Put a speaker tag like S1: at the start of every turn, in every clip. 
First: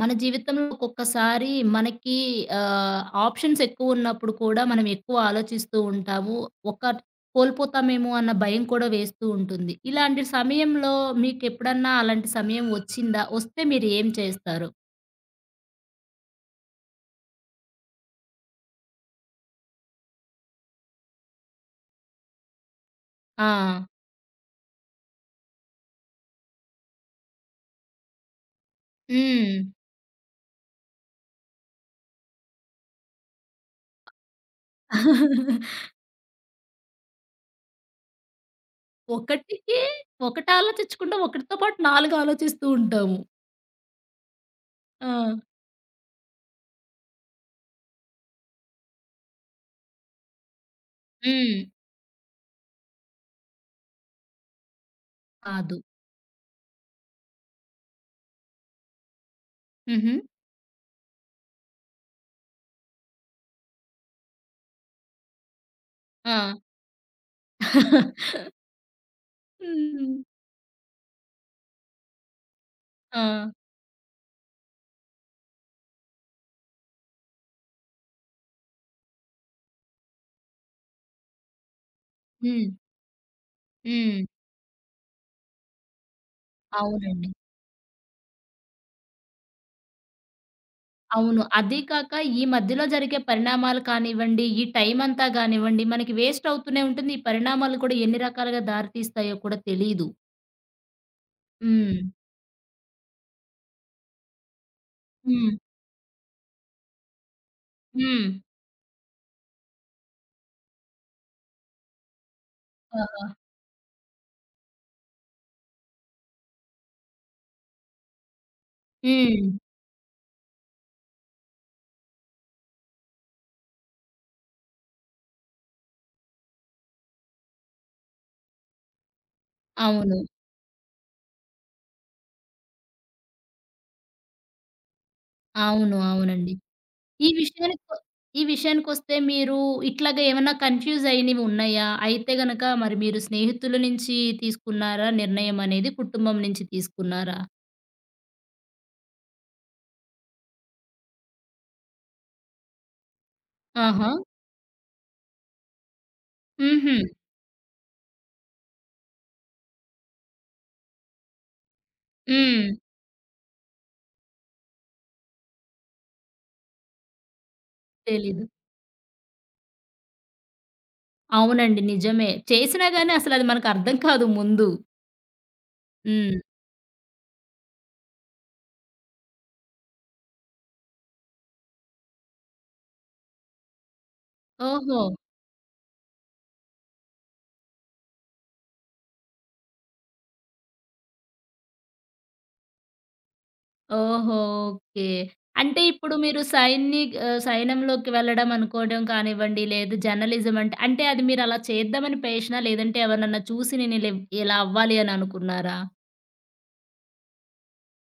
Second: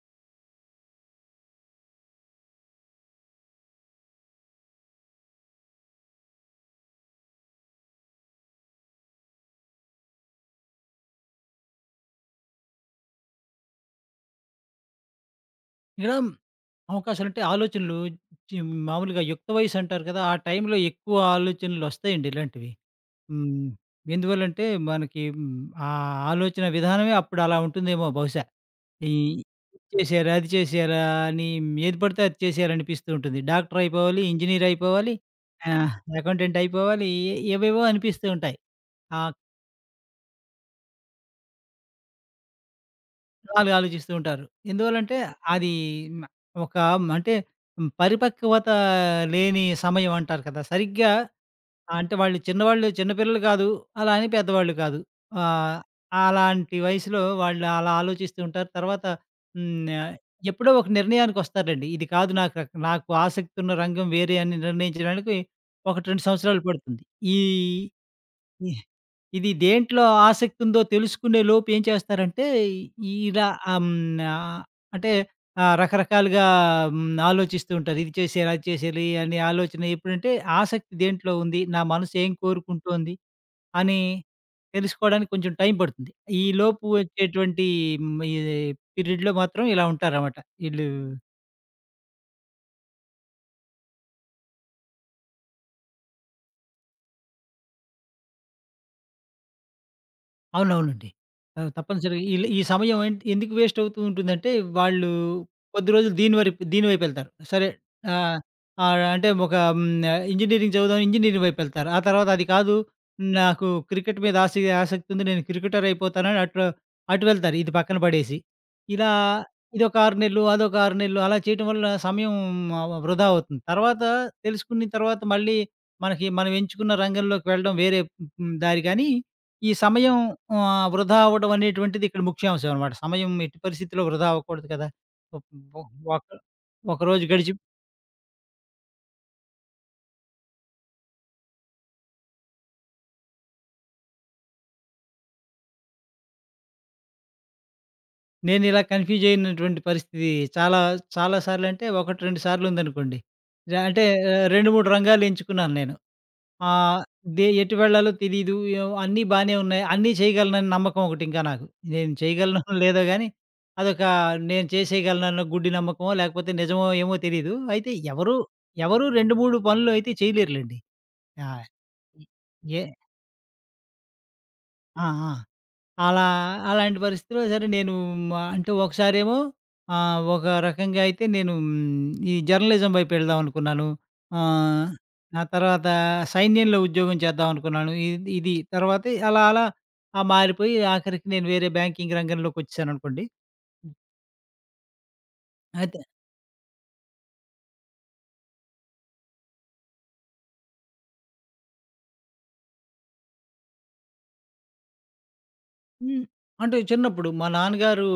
S1: మన జీవితంలో ఒక్కొక్కసారి మనకి ఆప్షన్స్ ఎక్కువున్నప్పుడు కూడా మనం ఎక్కువ ఆలోచిస్తూ ఉంటాము. ఒక కోల్పోతామేమో అన్న భయం కూడా వేస్తూ ఉంటుంది. ఇలాంటి సమయంలో మీకెప్పుడన్నా అలాంటి సమయం వచ్చిందా? వస్తే మీరు ఏం చేస్తారు?
S2: ఇక్కడ అవకాశాలంటే ఆలోచనలు చి మామూలుగా యుక్త వయసు అంటారు కదా! ఆ టైంలో ఎక్కువ ఆలోచనలొస్తాయండి ఇలాంటివి.
S1: ఆ!
S2: హ్మ్. ఎందువల్లంటే మనకి ఆ ఆలోచన విధానమే అప్పుడు అలా ఉంటుందేమో బహుశా. ఈ
S1: హ్మ్.
S2: ఇది చేశారా, అది చేశారా అని ఏది పడితే అది చేసేయాలనిపిస్తూ ఉంటుంది. డాక్టర్ అయిపోవాలి, ఇంజినీర్ అయిపోవాలి, ఆహ్, అకౌంటెంట్ అయిపోవాలి, ఏవేవో అనిపిస్తూ ఉంటాయి. ఆ
S1: ఒకటికి ఒకటి ఆలోచించకుండా ఒకటితో పాటు 4 ఆలోచిస్తూ ఉంటాము.
S2: అలాగే ఆలోచిస్తూ ఉంటారు.
S1: ఆ!
S2: ఎందువల్లంటే అది మ ఒక అంటే పరిపక్వత లేని సమయం అంటారు కదా! సరిగ్గా
S1: హ్మ్.
S2: అంటే వాళ్ళు చిన్నవాళ్ళు చిన్న పిల్లలు కాదు. అలా అని పెద్దవాళ్ళు కాదు.
S1: కాదు.
S2: ఆహ్, అలాంటి వయసులో వాళ్ళు అలా ఆలోచిస్తూ ఉంటారు. తర్వాత హ్మ్.
S1: హుహు.
S2: ఆహ్, ఎప్పుడో ఒక నిర్ణయానికొస్తారండి. ఇది కాదు నాకు ఆసక్తి ఉన్న రంగం వేరే అని నిర్ణయించడానికి 1, 2
S1: ఆ!
S2: సంవత్సరాలు పడుతుంది. ఈ ఇ ఇది దేంట్లో
S1: హ్మ్.
S2: ఆసక్తి ఉందో తెలుసుకునే లోపు ఏం చేస్తారంటే,
S1: ఆ!
S2: ఇలా ఆహ్, హ్మ్, ఆహ్, అంటే రకరకాలుగా ఆలోచిస్తూ ఉంటారు. ఇది చేసేయాలి, అది చేసేయాలి అనే ఆలోచన ఎప్పుడంటే ఆసక్తి దేంట్లో ఉంది, నా మనసు ఏం
S1: హ్మ్.
S2: కోరుకుంటోంది అని
S1: హ్మ్.
S2: తెలుసుకోవడానికి కొంచెం టైం పడుతుంది. ఈలోపు
S1: అవునండి.
S2: వచ్చేటువంటి హ్మ్, ఈ పీరియడ్‌లో మాత్రం ఇలా ఉంటారనమాట. ఈళ్ళు
S1: అవును. అదీ కాక ఈ మధ్యలో జరిగే పరిణామాలు కానివ్వండి, ఈ టైమంతా గానివ్వండి, మనకి వేస్ట్ అవుతూనే ఉంటుంది. ఈ పరిణామాలు కూడా ఎన్ని రకాలుగా దారి తీస్తాయో కూడా తెలీదు.
S2: అవునవునండి. అవును.
S1: హ్మ్.
S2: తప్పనిసరిగా ఈ సమయం ఎందుకు వేస్ట్ అవుతూ ఉంటుందంటే, వాళ్ళు
S1: హ్మ్.
S2: కొద్ది రోజులు దీని వైపెళ్తారు. సరే
S1: హ్మ్.
S2: ఆహ్, ఆహ్, అంటే ఒక హ్మ్. ఇంజినీరింగ్ చదువుదాం ఇంజినీరింగ్ వైపెళ్తారు. ఆ తర్వాత అది కాదు
S1: ఆహా!
S2: నాకు క్రికెట్ మీద ఆసక్తుంది. నేను క్రికెటర్ అయిపోతానని అటు అటు వెళ్తారు. ఇది పక్కన పడేసి. ఇలా
S1: హ్మ్.
S2: ఇదొక 6 నెలలు, అదొక 6 నెలలు అలా చేయటం వల్ల సమయం వృధా అవుతుంది. తర్వాత తెలుసుకున్న తర్వాత మళ్ళీ మనకి మనం ఎంచుకున్న రంగంలోకి వెళ్ళడం వేరే దారి కానీ ఈ సమయం
S1: అవును.
S2: వృధా అవ్వడం అనేటువంటిది ఇక్కడ ముఖ్యాంశం అనమాట. సమయం ఎట్టి పరిస్థితిలో వృధా అవ్వకూడదు కదా! ఒక్ ఒ
S1: అవును.
S2: ఒక
S1: అవునండి.
S2: ఒకరోజు
S1: ఈ
S2: గడిచి
S1: విషయానికొ ఈ విషయానికొస్తే మీరు ఇట్లాగ ఏమన్నా కన్‌ఫ్యూజ్ అయినవి ఉన్నాయా? అయితే గనక మరి మీరు స్నేహితుల నుంచి తీసుకున్నారా నిర్ణయం అనేది? కుటుంబం నుంచి తీసుకున్నారా?
S2: నేనిలా కన్‌ఫ్యూజ్ అయినటువంటి పరిస్థితి చాలా చాలా సార్లంటే 1, 2 సార్లుందనుకోండి. అంటే
S1: ఆహా!
S2: 2, 3 రంగాలు ఎంచుకున్నాను నేను.
S1: హుహు.
S2: ఆహ్, ఎటు వెళ్ళాలో తెలీదు. అన్నీ బానే ఉన్నాయి. అన్నీ చేయగలనని నమ్మకం ఒకటింకా నాకు. నేను చేయగలనో
S1: హ్మ్.
S2: లేదో గానీ, అదొక నేను చేసేయగలనన్న గుడ్డి నమ్మకమో, లేకపోతే నిజమో ఏమో తెలీదు. అయితే
S1: తెలీదు.
S2: ఎవరు 2, 3 పనులు అయితే చేయలేరులెండి. ఆ!
S1: అవునండి.
S2: ఎ
S1: నిజమే.
S2: ఏ
S1: చేసినా గాని అసలది మనకర్థం కాదు ముందు.
S2: ఆ! ఆ! అలా
S1: హ్మ్.
S2: అలాంటి పరిస్థితిలో సరే నేను అంటే ఒకసారేమో ఒక రకంగా అయితే నేను ఈ జర్నలిజం వైపు వెళ్దాం అనుకున్నాను. ఆహ్,
S1: ఓహో!
S2: ఆ తర్వాత సైన్యంలో ఉద్యోగం చేద్దాం అనుకున్నాను. ఇది ఇది తర్వాత అలా అలా మారిపోయి ఆఖరికి నేను వేరే బ్యాంకింగ్ రంగంలోకొచ్చేసాననుకోండి.
S1: ఓహో! ఓకే. అంటే
S2: అయితే
S1: ఇప్పుడు మీరు సైన్యంలోకి వెళ్ళడం అనుకోవడం కానివ్వండి, లేదు జర్నలిజం అంటే, అంటే అది మీరలా చేద్దామని పేషనా? లేదంటే ఎవరినన్నా చూసి ఇలా ఇలా అవ్వాలి అని అనుకున్నారా?
S2: హ్మ్. అంటే చిన్నప్పుడు మా నాన్నగారు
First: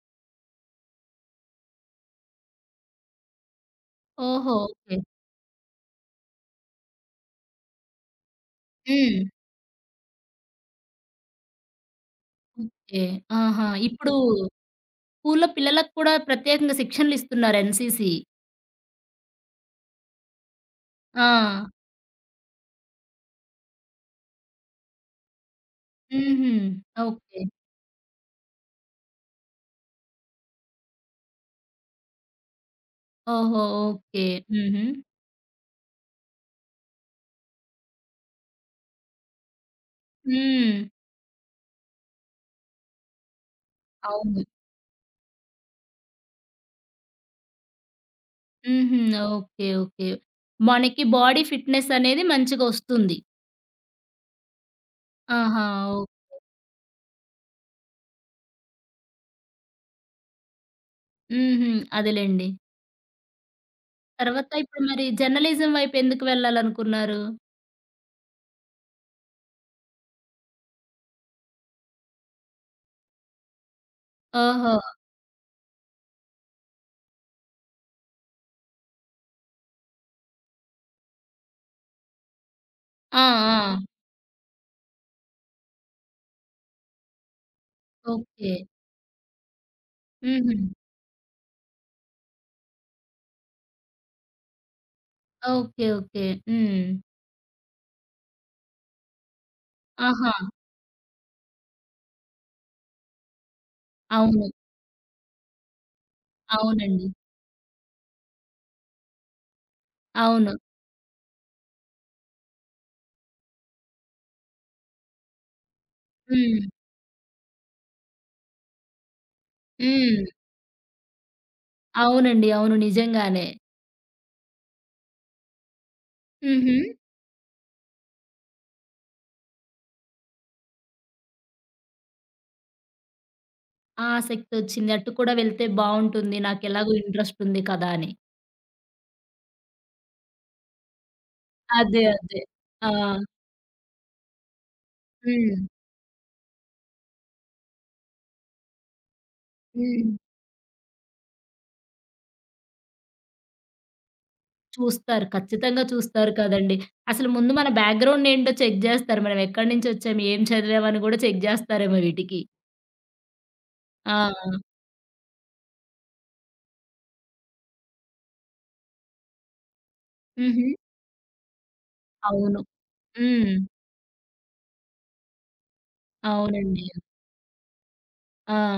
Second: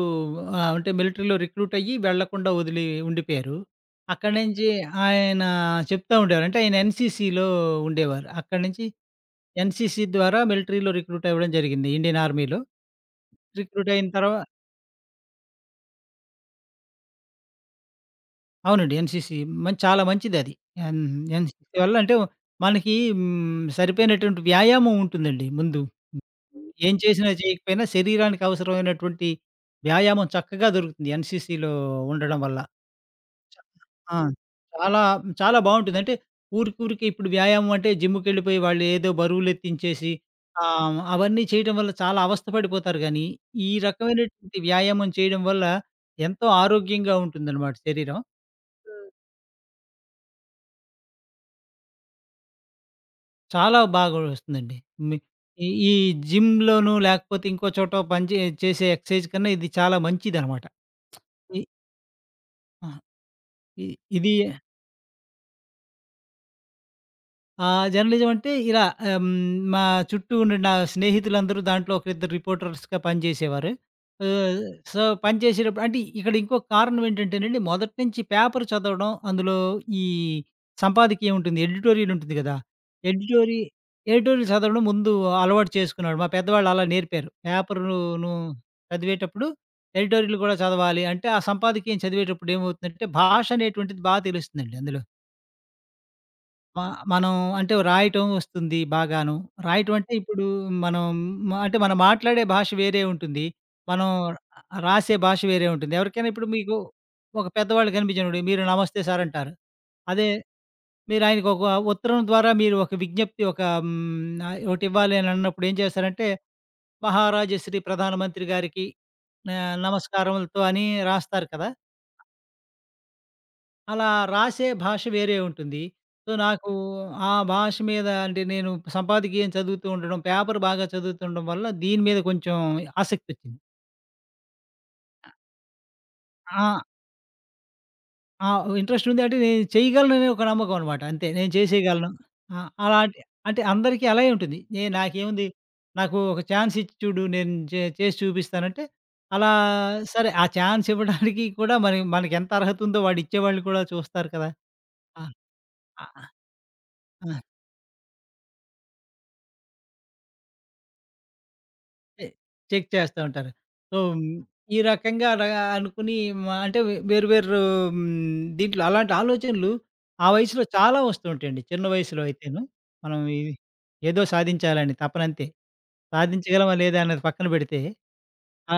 S2: అంటే మిలిటరీలో రిక్రూట్ అయ్యి వెళ్ళకుండా వదిలి ఉండిపోయారు. అక్కడి
S1: ఓహో!
S2: నుంచి
S1: ఓకే.
S2: ఆయన చెప్తా ఉండేవారు. అంటే ఆయన ఎన్‌సీసీలో ఉండేవారు. అక్కడి నుంచి
S1: హ్మ్.
S2: ఎన్‌సీసీ ద్వారా మిలిటరీలో రిక్రూట్ అవ్వడం జరిగింది. ఇండియన్ ఆర్మీలో.
S1: ఓకే. ఆహా!
S2: రిక్రూట్ అయిన
S1: ఇప్పుడు
S2: తర్వా
S1: స్కూల్లో పిల్లలకు కూడా ప్రత్యేకంగా శిక్షణలిస్తున్నారు ఎన్‌సీసీ.
S2: అవునండి. ఎన్‌సీసీ చాలా మంచిదది. ఎన్
S1: ఆ!
S2: ఎన్‌సీసీ వల్ల అంటే మనకి సరిపోయినటువంటి వ్యాయామం ఉంటుందండి ముందు.
S1: హుహు.
S2: ఏం చేసినా
S1: ఓకే.
S2: చేయకపోయినా శరీరానికి అవసరమైనటువంటి వ్యాయామం చక్కగా దొరుకుతుంది ఎన్‌సీసీలో ఉండడం వల్ల. చ
S1: ఓహో!
S2: ఆ!
S1: ఓకే. హుహు.
S2: చాలా చాలా బావుంటుంది. అంటే ఊరికూరికే ఇప్పుడు వ్యాయామం అంటే జిమ్‌కెళ్ళిపోయి వాళ్ళు ఏదో బరువులెత్తించేసి
S1: హ్మ్.
S2: అవన్నీ చేయటం వల్ల చాలా అవస్థ పడిపోతారు గానీ, ఈ
S1: అవును.
S2: రకమైనటువంటి వ్యాయామం చేయడం వల్ల ఎంతో ఆరోగ్యంగా ఉంటుందనమాట శరీరం.
S1: హుహు.
S2: హ్మ్.
S1: ఓకే. ఓకే. మనకి బాడీ ఫిట్‌నెస్ అనేది మంచిగా వస్తుంది.
S2: చాలా బాగా వస్తుందండి. మీ
S1: ఆహా!
S2: ఈ ఈ
S1: ఓ
S2: జిమ్‌లోనూ లేకపోతే ఇంకో చోట పని చే చేసే ఎక్సర్‌సైజ్ కన్నా ఇది చాలా మంచిదనమాట. ఇ
S1: హుహు. అదేలెండి.
S2: ఆ! ఇ ఇది
S1: తర్వాత ఇప్పుడు మరి జర్నలిజం వైపు ఎందుకు వెళ్ళాలనుకున్నారు?
S2: ఆ! జర్నలిజం అంటే ఇలా ఆహ్, హ్మ్, మా చుట్టూ ఉన్న నా స్నేహితులందరూ దాంట్లో ఒకరిద్దరు రిపోర్టర్స్‌గా పనిచేసేవారు. ఆహ్,
S1: ఓహో!
S2: సో, పనిచేసేటప్పుడు అంటే ఇక్కడ ఇంకో కారణం ఏంటంటేనండి, మొదటి నుంచి పేపర్ చదవడం, అందులో ఈ సంపాదకీయం ఉంటుంది. ఎడిటోరియల్ ఉంటుంది కదా!
S1: ఆ!
S2: ఎడిటోరి
S1: ఆ!
S2: ఎడిటోరియల్ చదవడం ముందు అలవాటు చేసుకున్నాడు. మా పెద్దవాళ్ళు అలా నేర్పారు. పేపర్‌ను ను
S1: ఓకే.
S2: చదివేటప్పుడు ఎడిటోరియల్ కూడా
S1: హుహు.
S2: చదవాలి. అంటే ఆ సంపాదకీయం చదివేటప్పుడు ఏమవుతుందంటే భాష అనేటువంటిది తెలుస్తుందండి అందులో.
S1: ఓకే. ఓకే.
S2: మ
S1: హ్మ్.
S2: మనం అంటే రాయటం వస్తుంది బాగాను. రాయటం అంటే
S1: ఆహా!
S2: ఇప్పుడు మనం అంటే మనం మాట్లాడే భాష వేరే ఉంటుంది. మనం
S1: అవును.
S2: రాసే భాష వేరే ఉంటుంది. ఎవరికైనా ఇప్పుడు మీకు
S1: అవునండి.
S2: ఒక పెద్దవాళ్ళు కనిపించినప్పుడు మీరు నమస్తే సార్ అంటారు. అదే
S1: అవును.
S2: మీరు ఆయనకు ఒక ఉత్తరం ద్వారా మీరు ఒక విజ్ఞప్తి ఒక ఒకటివ్వాలి అని అన్నప్పుడు ఏం చేస్తారంటే,
S1: హ్మ్.
S2: మహారాజశ్రీ ప్రధానమంత్రి గారికి
S1: హ్మ్.
S2: నమస్కారములతో అని రాస్తారు కదా!
S1: అవునండి. అవును. నిజంగానే.
S2: అలా రాసే భాష వేరే ఉంటుంది. సో, నాకు
S1: హుహు.
S2: ఆ భాష మీద అంటే నేను సంపాదకీయం చదువుతూ ఉండడం, పేపర్ బాగా చదువుతుండడం వల్ల దీని మీద కొంచెం ఆసక్తొచ్చింది.
S1: ఆసక్తొచ్చింది. అటు కూడా వెళ్తే బావుంటుంది.
S2: ఆ!
S1: నాకెలాగో ఇంట్రెస్ట్ ఉంది కదా! అని.
S2: ఆ! ఇంట్రెస్ట్ ఉంది అంటే నేను చేయగలననే ఒక నమ్మకం అనమాట. అంతే నేను
S1: అదే.
S2: చేసేయగలను.
S1: అదే.
S2: ఆ!
S1: ఆ!
S2: అలాంటి అంటే అందరికీ అలాగే ఉంటుంది. నాకేముంది
S1: హ్మ్.
S2: నాకు ఒక ఛాన్స్ ఇచ్చి చూడు నేను చేసి చూపిస్తానంటే, అలా
S1: హ్మ్.
S2: సరే ఆ ఛాన్స్ ఇవ్వడానికి కూడా మరి మనకెంత అర్హత ఉందో వాడిచ్చేవాళ్ళు కూడా చూస్తారు కదా! ఆ!
S1: చూస్తారు. ఖచ్చితంగా
S2: ఆ!
S1: చూస్తారు కదండీ. అసలు
S2: ఆ!
S1: ముందు మన బ్యాక్‌గ్రౌండ్ ఏంటో చెక్ జేస్తారు. మనం ఎక్కడి నుంచి వచ్చాం, ఏం చదివామని గూడా చెక్ జేస్తారేమో
S2: చె
S1: వీటికి.
S2: చెక్ చేస్తా ఉంటారు. సో,
S1: ఆ!
S2: మ్, ఈ రకంగా అనుకుని అంటే వేరు వేరు హ్మ్, దీంట్లో అలాంటి ఆలోచనలు ఆ వయసులో
S1: హుహు.
S2: చాలా వస్తూ ఉంటాయండి. చిన్న వయసులో
S1: అవును.
S2: అయితేను. మనం ఇది
S1: హ్మ్.
S2: ఏదో సాధించాలని తపనంతే. సాధించగలమా
S1: అవునండి.
S2: లేదా అన్నది పక్కన పెడితే
S1: ఆ!
S2: ఆ!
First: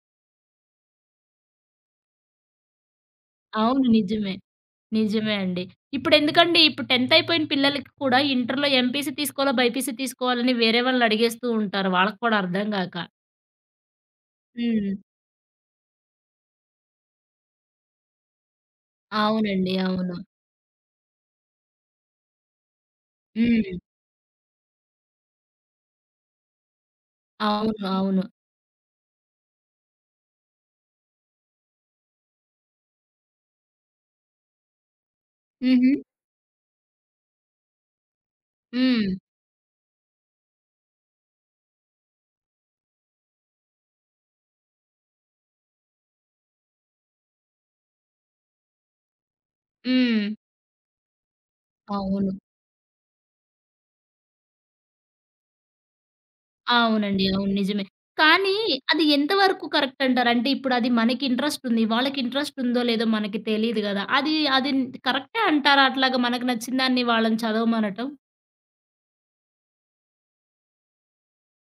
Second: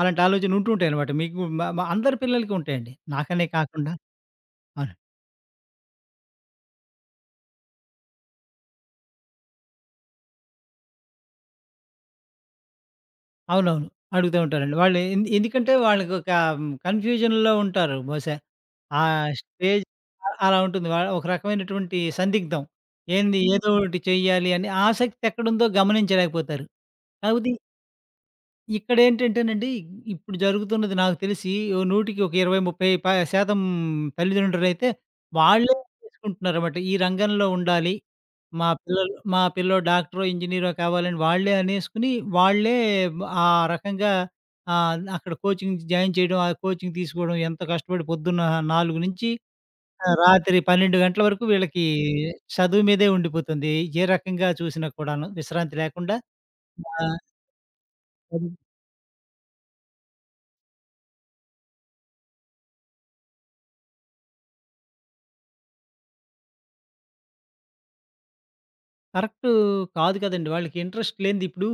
S2: అలాంటి ఆలోచన ఉంటూ ఉంటాయన్నమాట. మీకు మ మ అందరి పిల్లలకి ఉంటాయండి. నాకనే
S1: అవును.
S2: కాకుండా
S1: నిజమే.
S2: ఆ!
S1: నిజమే అండి. ఇప్పుడెందుకండి ఇప్పుడు 10థ్ అయిపోయిన పిల్లలకి కూడా ఇంటర్‌లో ఎంపీసీ తీసుకోవాలా? బైపీసీ తీసుకోవాలని వేరే వాళ్ళని అడిగేస్తూ ఉంటారు. వాళ్ళకి కూడా అర్థం గాక.
S2: అవునవును. అడుగుతా ఉంటారండి.
S1: హ్మ్.
S2: వాళ్ళు ఎందుకంటే వాళ్ళకొక కన్‌ఫ్యూజన్‌లో ఉంటారు బహుశా. ఆ
S1: అవునండి.
S2: స్టేజ్
S1: అవును.
S2: అలా ఉంటుంది. ఒక రకమైనటువంటి సందిగ్ధం. ఏదో
S1: హ్మ్.
S2: ఒకటి చెయ్యాలి అని ఆసక్తి ఎక్కడుందో గమనించలేకపోతారు. కాకపోతే
S1: అవును. అవును.
S2: ఇక్కడేంటంటేనండి, ఇప్పుడు జరుగుతున్నది నాకు తెలిసి ఓ నూటికి ఒక 20, 30 శాతం తల్లిదండ్రులైతే వాళ్ళే
S1: హుహు.
S2: చేసుకుంటున్నారన్నమాట. ఈ రంగంలో ఉండాలి. మా
S1: హ్మ్.
S2: పిల్లలు మా పిల్లోడు డాక్టరో, ఇంజినీరో కావాలని వాళ్ళే అనేసుకొని, వాళ్ళే ఆ రకంగా అక్కడ కోచింగ్ జాయిన్ చేయడం, ఆ కోచింగ్ తీసుకోవడం ఎంత కష్టపడి పొద్దున్న 4 నుంచి
S1: హ్మ్.
S2: రాత్రి 12 గంటల వరకు వీళ్ళకి
S1: అవును.
S2: చదువు మీదే ఉండిపోతుంది. ఏ రకంగా చూసినా కూడాను విశ్రాంతి లేకుండా.
S1: అవునండి. అవును. నిజమే.
S2: ఆహ్
S1: కానీ అది ఎంతవరకు కరెక్ట్ అంటారు? అంటే ఇప్పుడది మనకి ఇంట్రెస్ట్ ఉంది. వాళ్ళకి ఇంట్రెస్ట్ ఉందో లేదో మనకి తెలీదు గదా! అది అది కరెక్టే అంటారా? అట్లాగా మనకు నచ్చిన దాన్ని వాళ్ళని చదవమనటం?
S2: కరెక్ట్ కాదు కదండీ! వాళ్ళకి ఇంట్రెస్ట్ లేనిది ఇప్పుడు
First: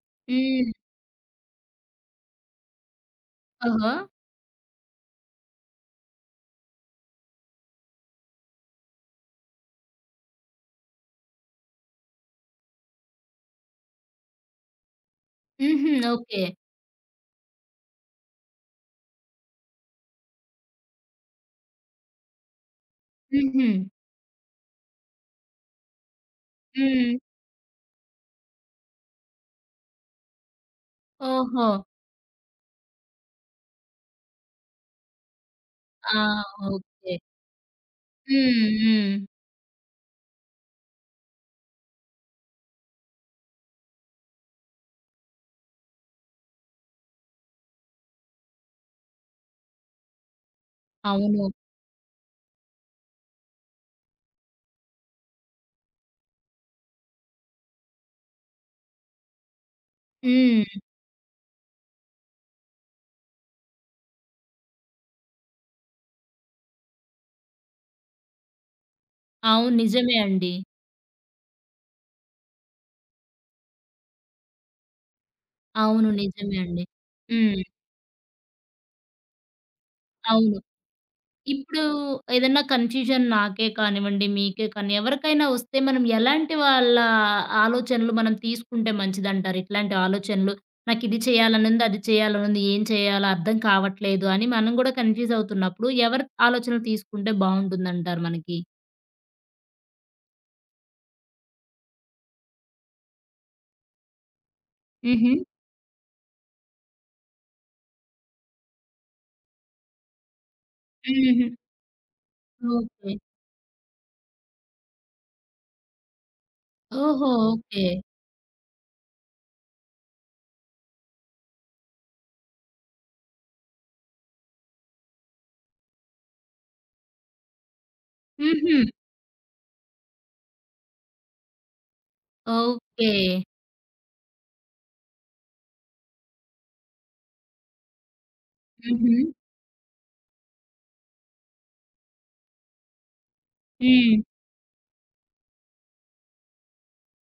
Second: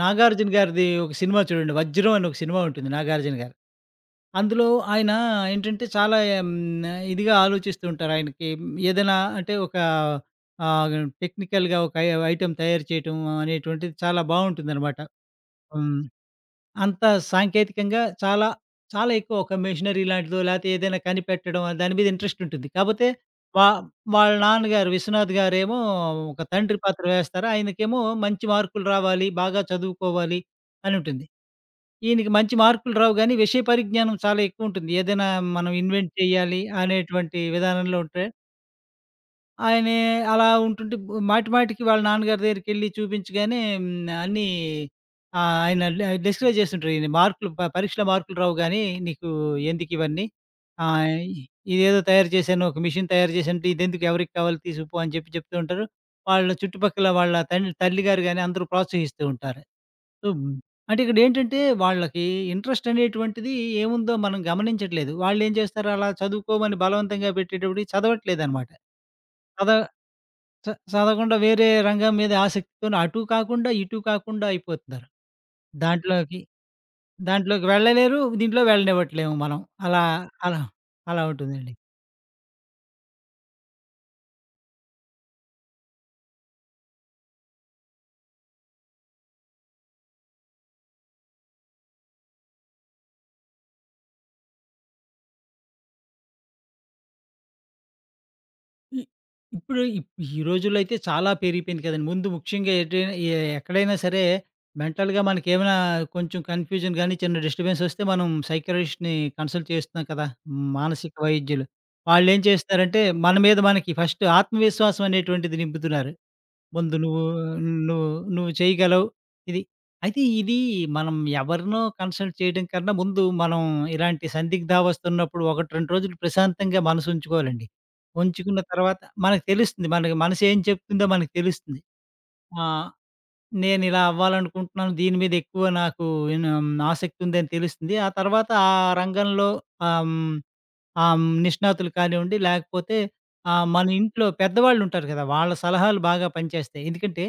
S2: 'నాగార్జున'
S1: హ్మ్.
S2: గారిది ఒక సినిమా చూడండి 'వజ్రం' అని ఒక సినిమా ఉంటుంది 'నాగార్జున' గారి.
S1: ఓహో!
S2: అందులో ఆయన ఏంటంటే చాలా ఇదిగా ఆలోచిస్తూ ఉంటారు. ఆయనకి ఏదైనా అంటే ఒక ఆహ్, టెక్నికల్‌గా ఒక ఐటెమ్ తయారు చేయటం అనేటువంటిది చాలా బావుంటుందనమాట.
S1: హుహు.
S2: హ్మ్.
S1: ఓకే.
S2: అంత సాంకేతికంగా చాలా ఎక్కువ ఒక మెషినరీ లాంటిదో, లేతే ఏదైనా కనిపెట్టడం అది దాని మీద ఇంట్రెస్ట్ ఉంటుంది. కాపోతే
S1: హుహు.
S2: వా వాళ్ళ నాన్నగారు విశ్వనాథ్ గారేమో ఒక తండ్రి పాత్ర
S1: హ్మ్.
S2: వేస్తారు. ఆయనకేమో మంచి మార్కులు రావాలి, బాగా చదువుకోవాలి అని ఉంటుంది.
S1: ఓహో!
S2: ఈయనకి మంచి మార్కులు రావు గానీ, విషయ పరిజ్ఞానం చాలా ఎక్కువ ఉంటుంది. ఏదైనా మనం
S1: ఆ!
S2: ఇన్వెంట్ చేయాలి
S1: ఓకే.
S2: అనేటువంటి విధానంలో ఉంటే
S1: హ్మ్. హ్మ్.
S2: ఆయనే అలా ఉంటుంటే మాటికి వాళ్ళ నాన్నగారి దగ్గరికెళ్ళి చూపించగానే హ్మ్. అన్నీ ఆయన డిస్కరేజ్ చేస్తుంటారు. ఈయన మార్కులు పరీక్షలో మార్కులు రావు గానీ, నీకు ఎందుకివన్నీ? ఆహ్,
S1: అవును.
S2: ఇదేదో తయారు చేశాను, ఒక మిషన్ తయారు చేశానంటే, ఇదెందుకు ఎవరికి కావాలి తీసుకుపో అని చెప్తూ ఉంటారు. వాళ్ళ చుట్టుపక్కల వాళ్ళ తల్లిగారు గాని అందరూ ప్రోత్సహిస్తూ ఉంటారు. సో, హ్మ్.
S1: హ్మ్.
S2: అంటే ఇక్కడేంటంటే వాళ్ళకి ఇంట్రెస్ట్ అనేటువంటిది ఏముందో మనం గమనించట్లేదు. వాళ్ళేం చేస్తారు అలా చదువుకోమని బలవంతంగా పెట్టేటప్పటికి చదవట్లేదనమాట. చద
S1: అవును. నిజమే అండి.
S2: చ చదవకుండా వేరే రంగం మీద ఆసక్తితోని అటూ కాకుండా, ఇటూ కాకుండా అయిపోతున్నారు.
S1: అవును.
S2: దాంట్లోకి
S1: నిజమే అండి. హ్మ్.
S2: దాంట్లోకి వెళ్ళలేరు. దీంట్లో వెళ్ళనివ్వట్లేము మనం. అలా
S1: అవును.
S2: అలా అలా ఉంటుందండి.
S1: ఇప్పుడు ఏదన్నా కన్‌ఫ్యూజన్ నాకే కానివ్వండి, మీకే కానీ ఎవరికైనా వస్తే మనం ఎలాంటి వాళ్ళ ఆలోచనలు మనం తీసుకుంటే మంచిదంటారు? ఇట్లాంటి ఆలోచనలు నాకిది చేయాలనుంది, అది చేయాలనుంది, ఏం చేయాలో అర్థం కావట్లేదు అని మనం గూడా కన్‌ఫ్యూజ్ అవుతున్నప్పుడు ఎవరి ఆలోచనలు తీసుకుంటే బావుంటుందంటారు మనకి?
S2: ఇ ఇప్పుడు ఇప్ ఈ రోజుల్లో అయితే చాలా పెరిగిపోయింది కదండీ. ముందు ముఖ్యంగా ఎటైనా ఎ ఎక్కడైనా సరే మెంటల్‌గా
S1: హుహు.
S2: మనకేమైనా కొంచెం కన్‌ఫ్యూజన్ గాని, చిన్న డిస్టర్బెన్స్ వస్తే మనం సైకాలజిస్ట్‌ని కన్సల్ట్ చేస్తున్నాం కదా! మానసిక
S1: హుహు.
S2: వైద్యులు. వాళ్ళేం చేస్తున్నారంటే,
S1: ఓకే.
S2: మన మీద మనకి ఫస్ట్ ఆత్మవిశ్వాసం అనేటువంటిది నింపుతున్నారు. ముందు నువ్వు
S1: ఓహో! ఓకే.
S2: నువ్వు నువ్వు చేయగలవు. ఇది. అయితే ఇది మనం ఎవరినో కన్సల్ట్ చేయడం కన్నా ముందు మనం ఇలాంటి సందిగ్ధావస్తున్నప్పుడు 1, 2 రోజులు ప్రశాంతంగా మనసుంచుకోవాలండి. ఉంచుకున్న
S1: హుహు.
S2: తర్వాత మనకు తెలుస్తుంది. మనకి మనసు ఏం చెప్తుందో మనకు తెలుస్తుంది. ఆ!
S1: ఓకే.
S2: నేనిలా అవ్వాలనుకుంటున్నాను. దీని మీద ఎక్కువ నాకు ఇన్ ఆసక్తి ఉందని తెలుస్తుంది. ఆ తర్వాత ఆ
S1: హుహు.
S2: రంగంలో ఆహ్, హ్మ్. ఆ! హ్మ్. నిష్ణాతులు కానివ్వండి, లేకపోతే మన
S1: హ్మ్.
S2: ఇంట్లో పెద్దవాళ్ళుంటారు కదా! వాళ్ళ సలహాలు బాగా పనిచేస్తాయి. ఎందుకంటే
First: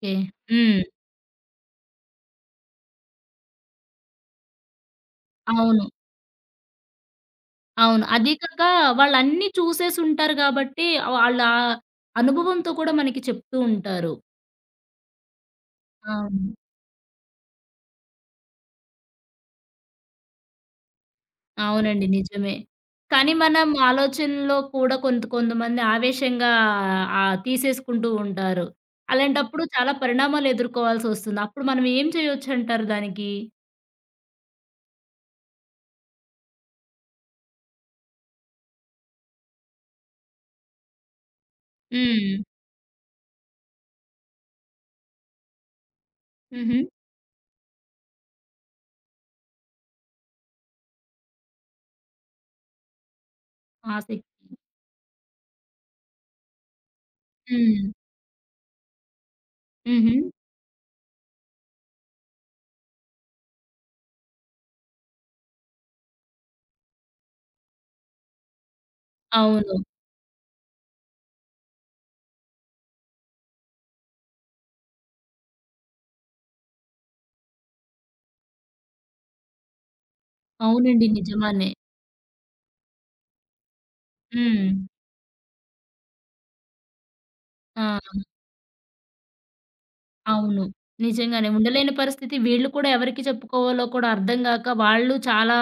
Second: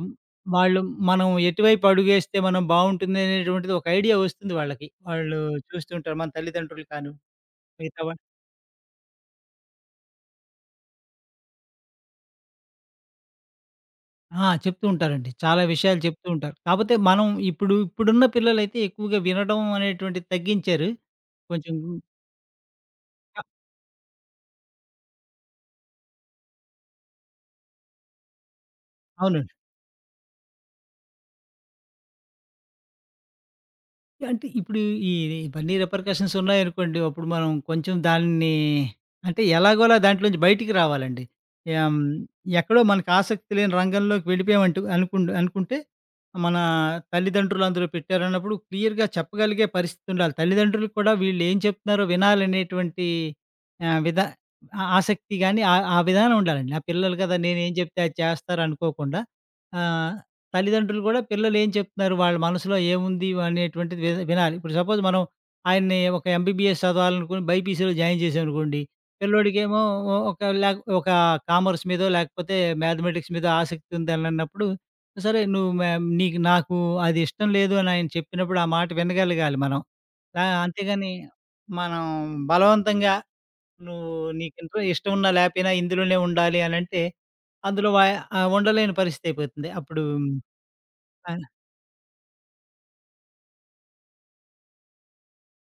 S2: హ్మ్.
S1: హ్మ్.
S2: వాళ్ళు మనం ఎటువైపు అడుగేస్తే మనం బావుంటుంది అనేటువంటిది ఒక ఐడియా వస్తుంది వాళ్ళకి. వాళ్ళు
S1: అవును.
S2: చూస్తుంటారు. మన తల్లిదండ్రులు కాను మిగతా
S1: అవును.
S2: వాళ్ళు
S1: అదీ కాక వాళ్ళన్నీ చూసేసుంటారు గాబట్టి, వాళ్ళ అనుభవంతో కూడా మనకి చెప్తూ ఉంటారు.
S2: ఆ! చెప్తూ ఉంటారండి. చాలా విషయాలు చెప్తూ ఉంటారు.
S1: అవును.
S2: కాపోతే మనం ఇప్పుడున్న పిల్లలైతే ఎక్కువగా వినడం అనేటువంటిది తగ్గించారు. కొంచెం
S1: అవునండి. నిజమే. కానీ
S2: ఆ!
S1: మనం ఆలోచనలో కూడా కొంత కొంతమంది ఆవేశంగా తీసేసుకుంటూ ఉంటారు.
S2: అవును.
S1: అలాంటప్పుడు చాలా పరిణామాలు ఎదుర్కోవాల్సొస్తుంది. అప్పుడు మనం ఏం చేయొచ్చంటారు దానికి?
S2: అంటే ఇప్పుడు ఈ ఇవన్నీ రిపర్కషన్స్ ఉన్నాయనుకోండి. అప్పుడు మనం కొంచెం దాన్ని అంటే ఎలాగోలా దాంట్లోంచి బయటికి రావాలండి. యాహ్!
S1: హ్మ్.
S2: ఎక్కడో మనకు ఆసక్తి లేని రంగంలోకి వెళ్ళిపోయామంటూ అనుకుంటే మన
S1: హుహు.
S2: తల్లిదండ్రులు అందులో పెట్టారన్నప్పుడు క్లియర్‌గా చెప్పగలిగే పరిస్థితి ఉండాలి. తల్లిదండ్రులు కూడా వీళ్ళు ఏం చెప్తున్నారో వినాలనేటువంటి ఆహ్,
S1: ఆసక్తి.
S2: విధా ఆ ఆసక్తి గాని, ఆ ఆ విధానం ఉండాలండి. నా పిల్లలు కదా! నేనేం
S1: హ్మ్.
S2: చెప్తే అది చేస్తారు అనుకోకుండా. ఆ!
S1: హుహు.
S2: తల్లిదండ్రులు కూడా పిల్లలు ఏం చెప్తున్నారు, వాళ్ళ మనసులో ఏముంది అనేటువంటిది వినాలి. ఇప్పుడు సపోజ్ మనం ఆయన్ని ఒక ఎంబీబీఎస్ చదవాలనుకుని బైపీసీలో జాయిన్ చేశామనుకోండి,
S1: అవును.
S2: పిల్లోడికేమో ఒ ఒక లేక ఒక కామర్స్ మీదో లేకపోతే మ్యాథమెటిక్స్ మీదో ఆసక్తి ఉందనన్నప్పుడు, సరే నువ్వు మే నీకు నాకు అది ఇష్టం లేదు అని ఆయన చెప్పినప్పుడు ఆ మాట వినగలగాలి మనం. ఆ!
S1: అవునండి.
S2: అంతేగాని
S1: నిజమానే.
S2: మనం బలవంతంగా నువ్వు నీకు
S1: హ్మ్.
S2: ఇంట్రె ఇష్టం ఉన్నా లేపోయినా ఇందులోనే ఉండాలి అనంటే, అందులో
S1: ఆ!
S2: వా ఆహ్, ఉండలేని పరిస్థితి అయిపోతుంది. అప్పుడు
S1: అవును.
S2: ఆ!
S1: నిజంగానే. ఉండలేని పరిస్థితి. వీళ్ళు కూడా ఎవరికి చెప్పుకోవాలో కూడా అర్థం గాక, వాళ్ళు చాలా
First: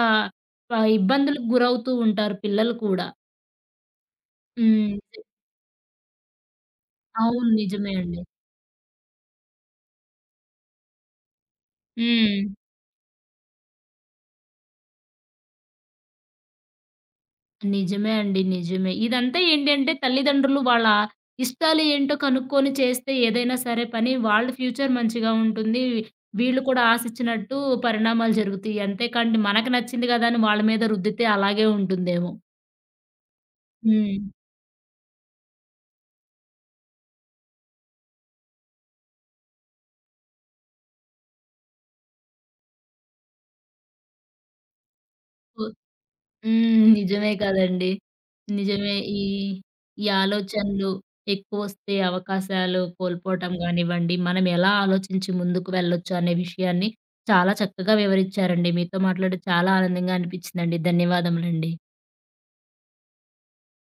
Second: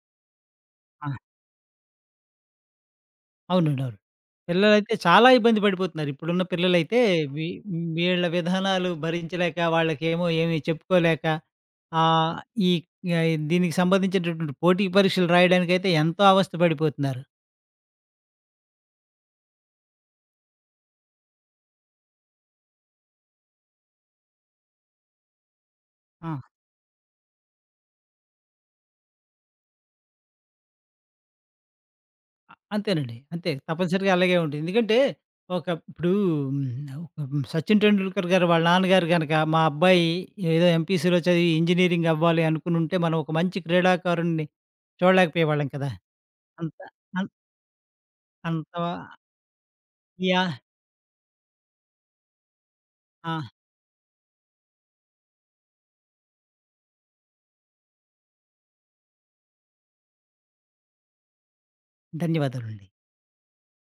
S2: ఆ!
S1: ఇబ్బందులకు గురవుతూ ఉంటారు పిల్లలు కూడా.
S2: అవునండి. అవును. పిల్లలైతే
S1: హ్మ్.
S2: చాలా ఇబ్బంది పడిపోతున్నారు. ఇప్పుడున్న పిల్లలైతే వీ
S1: అవును. నిజమే అండి.
S2: వీళ్ళ విధానాలు భరించలేక, వాళ్ళకేమో ఏమి చెప్పుకోలేక, ఆహ్,
S1: హ్మ్.
S2: ఈ దీనికి సంబంధించినటువంటి పోటీ పరీక్షలు రాయడానికైతే ఎంతో అవస్థ పడిపోతున్నారు.
S1: నిజమే అండి. నిజమే. ఇదంతా ఏంటంటే తల్లిదండ్రులు వాళ్ళ ఇష్టాలు ఏంటో కనుక్కొని చేస్తే ఏదైనా సరే పని, వాళ్ళ ఫ్యూచర్ మంచిగా ఉంటుంది.
S2: ఆ!
S1: వీళ్ళు కూడా ఆశించినట్టు పరిణామాలు జరుగుతాయి. అంతేకాండి మనకు నచ్చింది గదా! అని వాళ్ళ మీద రుద్దితే అలాగే ఉంటుందేమో.
S2: అంతేనండి. అంతే తప్పనిసరిగా
S1: హ్మ్.
S2: అలాగే ఉంటుంది. ఎందుకంటే ఒక ఇప్పుడు 'సచిన్ టెండూల్కర్' గారు వాళ్ళ నాన్నగారు గనక మా అబ్బాయి ఏదో ఎంపీసీలో చదివి ఇంజినీరింగ్ అవ్వాలి అనుకునుంటే, మనం ఒక మంచి క్రీడాకారుడిని చూడలేకపోయేవాళ్ళం కదా! అంత
S1: హ్మ్.
S2: అం
S1: నిజమే కదండీ.
S2: అంత
S1: నిజమే. ఈ, ఈ
S2: యా
S1: ఆలోచనలు ఎక్కువొస్తే అవకాశాలు
S2: ఆ!
S1: కోల్పోవటం గానివ్వండి, మనం ఎలా ఆలోచించి ముందుకు వెళ్ళొచ్చు అనే విషయాన్ని చాలా చక్కగా వివరిచ్చారండి. మీతో మాట్లాడి చాలా ఆనందంగా అనిపించిందండి. ధన్యవాదములండి.
S2: ధన్యవాదాలండి.